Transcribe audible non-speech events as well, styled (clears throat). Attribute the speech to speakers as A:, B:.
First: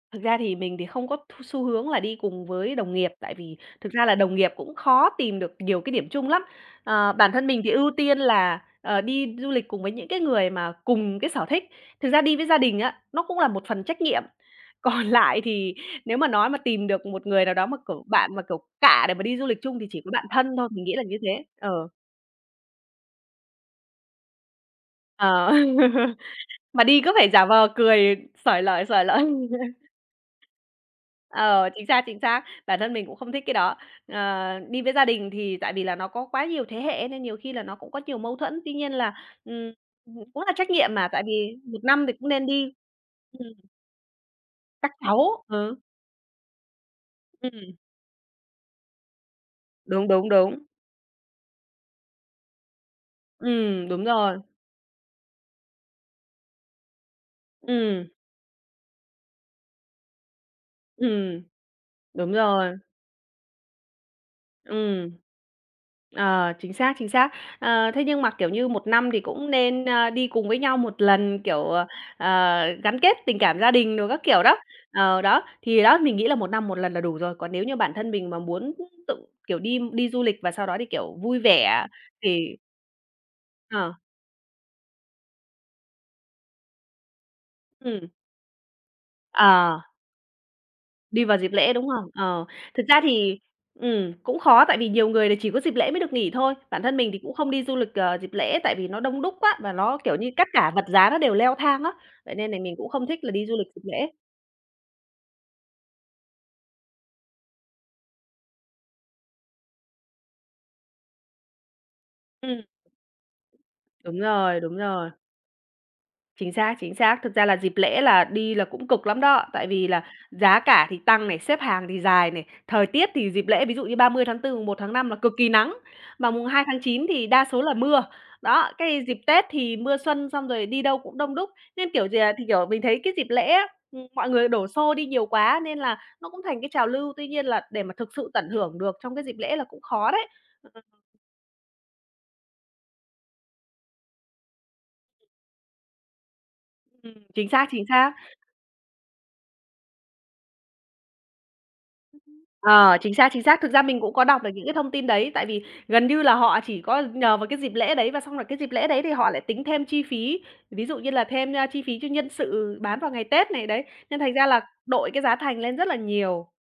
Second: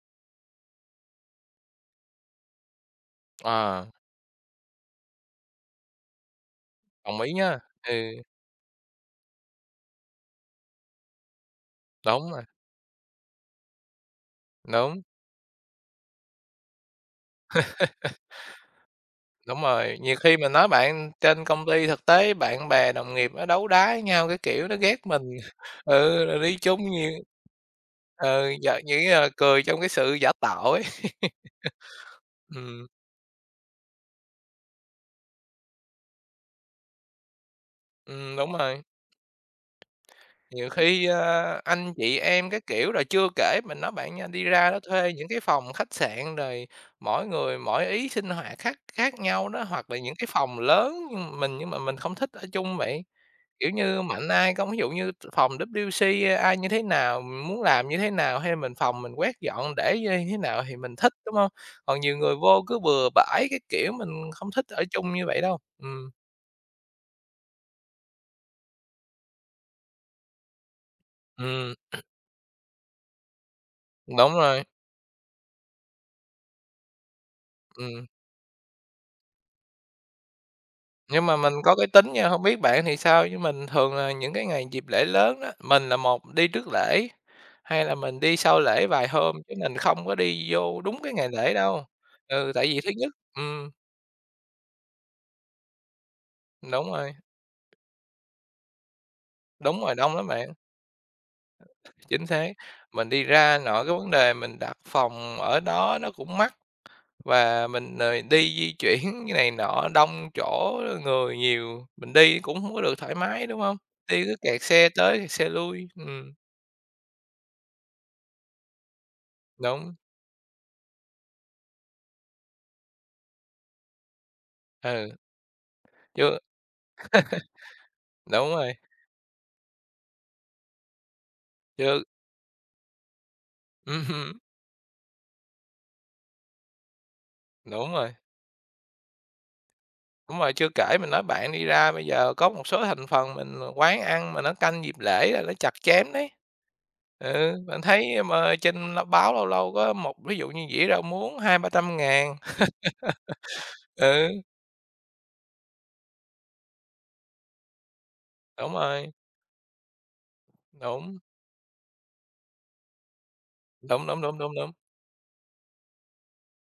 A: Thực ra thì mình thì không có th xu hướng là đi cùng với đồng nghiệp, tại vì
B: À.
A: thực ra là đồng nghiệp cũng khó tìm được nhiều cái điểm chung lắm, ờ,
B: Đồng
A: bản
B: ý
A: thân
B: nhá!
A: mình thì ưu
B: Ừ.
A: tiên là, ờ, đi du lịch cùng với những cái người mà cùng cái sở thích. Thực ra
B: Đúng
A: đi
B: rồi.
A: với gia đình á, nó cũng là một phần trách nhiệm,
B: Đúng.
A: còn lại thì nếu mà nói mà tìm được một người nào đó, mà, kiểu,
B: (laughs)
A: bạn mà, kiểu, cạ để mà đi du lịch
B: Đúng
A: chung thì
B: rồi.
A: chỉ có
B: Nhiều
A: bạn
B: khi mình
A: thân
B: nói
A: thôi, mình nghĩ là
B: bạn,
A: như thế,
B: trên công ty
A: ờ.
B: thực tế bạn bè đồng nghiệp nó đấu đá với nhau các kiểu, nó ghét mình
A: Ờ,
B: (laughs)
A: (laughs)
B: ừ, rồi đi
A: mà
B: chung
A: đi
B: nhiều
A: cứ phải giả vờ cười
B: ờ,
A: xởi
B: giả
A: lởi,
B: kiểu
A: xởi
B: như
A: lởi.
B: là, cười trong cái
A: (laughs)
B: sự giả tạo ấy.
A: Ờ, chính xác, chính
B: (laughs)
A: xác! Bản
B: Ừm.
A: thân mình cũng không thích cái đó. Ờ, đi với gia đình thì tại vì là nó có quá nhiều thế hệ ấy, nên nhiều khi là nó cũng có nhiều mâu
B: Ừm, đúng
A: thuẫn, tuy
B: rồi.
A: nhiên là, ừm, cũng là trách
B: Nhiều
A: nhiệm
B: khi,
A: mà, tại
B: a,
A: vì 1
B: anh
A: năm thì
B: chị
A: cũng nên
B: em các
A: đi
B: kiểu, rồi chưa
A: ừm.
B: kể, mình nói bạn nha, đi ra đó
A: Các
B: thuê những cái
A: cháu,
B: phòng
A: ừ.
B: khách sạn, rồi mỗi người
A: Ừm.
B: mỗi ý, sinh hoạt khác khác nhau đó, hoặc là
A: Đúng,
B: những cái
A: đúng,
B: phòng
A: đúng.
B: lớn mình nhưng mà mình không thích ở chung vậy. Kiểu
A: Ừm,
B: như,
A: đúng
B: mạnh
A: rồi.
B: ai không ví dụ như t phòng WC, a ai như thế nào, mình muốn làm như thế
A: Ừm.
B: nào, hay là mình phòng mình quét dọn, để như nh thế nào thì mình thích, đúng
A: Ừm,
B: hông? Còn nhiều
A: đúng
B: người vô
A: rồi.
B: cứ bừa bãi các kiểu, mình không thích ở
A: Ừm.
B: chung như vậy đâu, ừm.
A: Ờ, chính xác, chính xác. Ờ, thế nhưng mà, kiểu như, 1 năm thì cũng nên, ơ, đi cùng với nhau 1 lần, kiểu,
B: Ừm.
A: ờ,
B: (clears throat)
A: ờ, gắn kết tình cảm gia đình đồ các
B: Đúng
A: kiểu, đó.
B: rồi.
A: Ờ, đó, thì đó, mình nghĩ là 1 năm 1 lần là đủ rồi, còn nếu như bản
B: Ừm.
A: thân mình mà muốn tự, kiểu, đi đi du lịch, và sau đó thì, kiểu,
B: Nhưng mà
A: vui
B: mình có
A: vẻ
B: cái tính nha, hông
A: thì
B: biết bạn thì sao, chứ mình
A: Ờ.
B: thường là những cái ngày dịp lễ lớn á, mình là một đi trước lễ, hai là
A: Ừm.
B: mình đi sau lễ vài hôm, chứ mình
A: Ờ.
B: không có đi vô đúng cái
A: Đi
B: ngày
A: vào dịp
B: lễ
A: lễ,
B: đâu
A: đúng không? Ờ,
B: ừ, tại vì
A: thực
B: thứ
A: ra
B: nhất
A: thì,
B: ừm.
A: ừm, cũng khó, tại vì nhiều người là chỉ có dịp lễ mới được nghỉ thôi. Bản
B: Đúng
A: thân mình
B: rồi.
A: thì cũng không đi du lịch, ờ, dịp lễ, tại vì nó đông đúc quá, và
B: Đúng rồi,
A: nó, kiểu
B: đông lắm
A: như, các
B: bạn.
A: cả vật giá nó đều leo thang á,
B: Chính
A: vậy nên
B: xác.
A: nà mình cũng không
B: Mình
A: thích
B: đi
A: là đi du
B: ra,
A: lịch dịp
B: nội cái
A: lễ.
B: vấn đề mình đặt phòng ở đó nó cũng mắc, và mình, ờ, đi di chuyển này nọ đông, chỗ người nhiều, mình đi cũng
A: Ừm.
B: hông có được thoải mái, đúng hông?
A: Đúng
B: Đi cứ
A: rồi,
B: kẹt
A: đúng
B: xe
A: rồi.
B: tới kẹt xe lui ừm.
A: Chính xác, chính xác. Thực ra là dịp lễ là đi là cũng cực lắm đó, tại vì
B: Đúng.
A: là giá cả thì tăng này, xếp hàng thì dài này, thời tiết thì dịp lễ, ví dụ như 30/4, 1/5
B: Ừ.
A: là cực kỳ nắng, mà
B: Chưa
A: 2/9 thì đa số là mưa,
B: (laughs) đúng
A: đó,
B: rồi.
A: cái dịp Tết thì mưa xuân, xong rồi đi đâu cũng đông đúc. Nên
B: Chứ
A: kiểu gì là thì kiểu, mình thấy cái dịp lễ á,
B: Ừm
A: ừm, mọi
B: hứm.
A: người đổ xô đi nhiều quá, nên là nó cũng thành cái trào lưu, tuy nhiên là để
B: Đúng
A: mà thực
B: rồi.
A: sự tận hưởng được trong cái dịp lễ là cũng khó đấy.
B: Đúng rồi, chưa kể mình nói bạn, đi ra bây giờ có một số thành phần mình à, quán ăn mà nó canh dịp lễ là ló chặt chém đấy.
A: Ừm, chính
B: Ừ,
A: xác,
B: mình
A: chính xác.
B: thấy mà trên, ơ, báo, lâu lâu có một ví dụ như dĩa rau muống 200.000-300.000.
A: Ờ, chính xác, chính xác. Thực ra
B: (laughs)
A: mình cũng có
B: Ừ.
A: đọc được những cái thông tin đấy, tại vì gần như là họ chỉ có nhờ vào cái dịp lễ đấy và xong rồi cái dịp
B: Đúng
A: lễ đấy thì
B: rồi.
A: họ lại tính thêm chi phí, ví dụ như
B: Đúng.
A: là thêm, ơ, chi phí cho nhân sự bán vào ngày Tết này, đấy,
B: Đúng,
A: nên
B: đúng,
A: thành
B: đúng,
A: ra
B: đúng,
A: là
B: đúng.
A: đội cái giá thành lên rất là nhiều.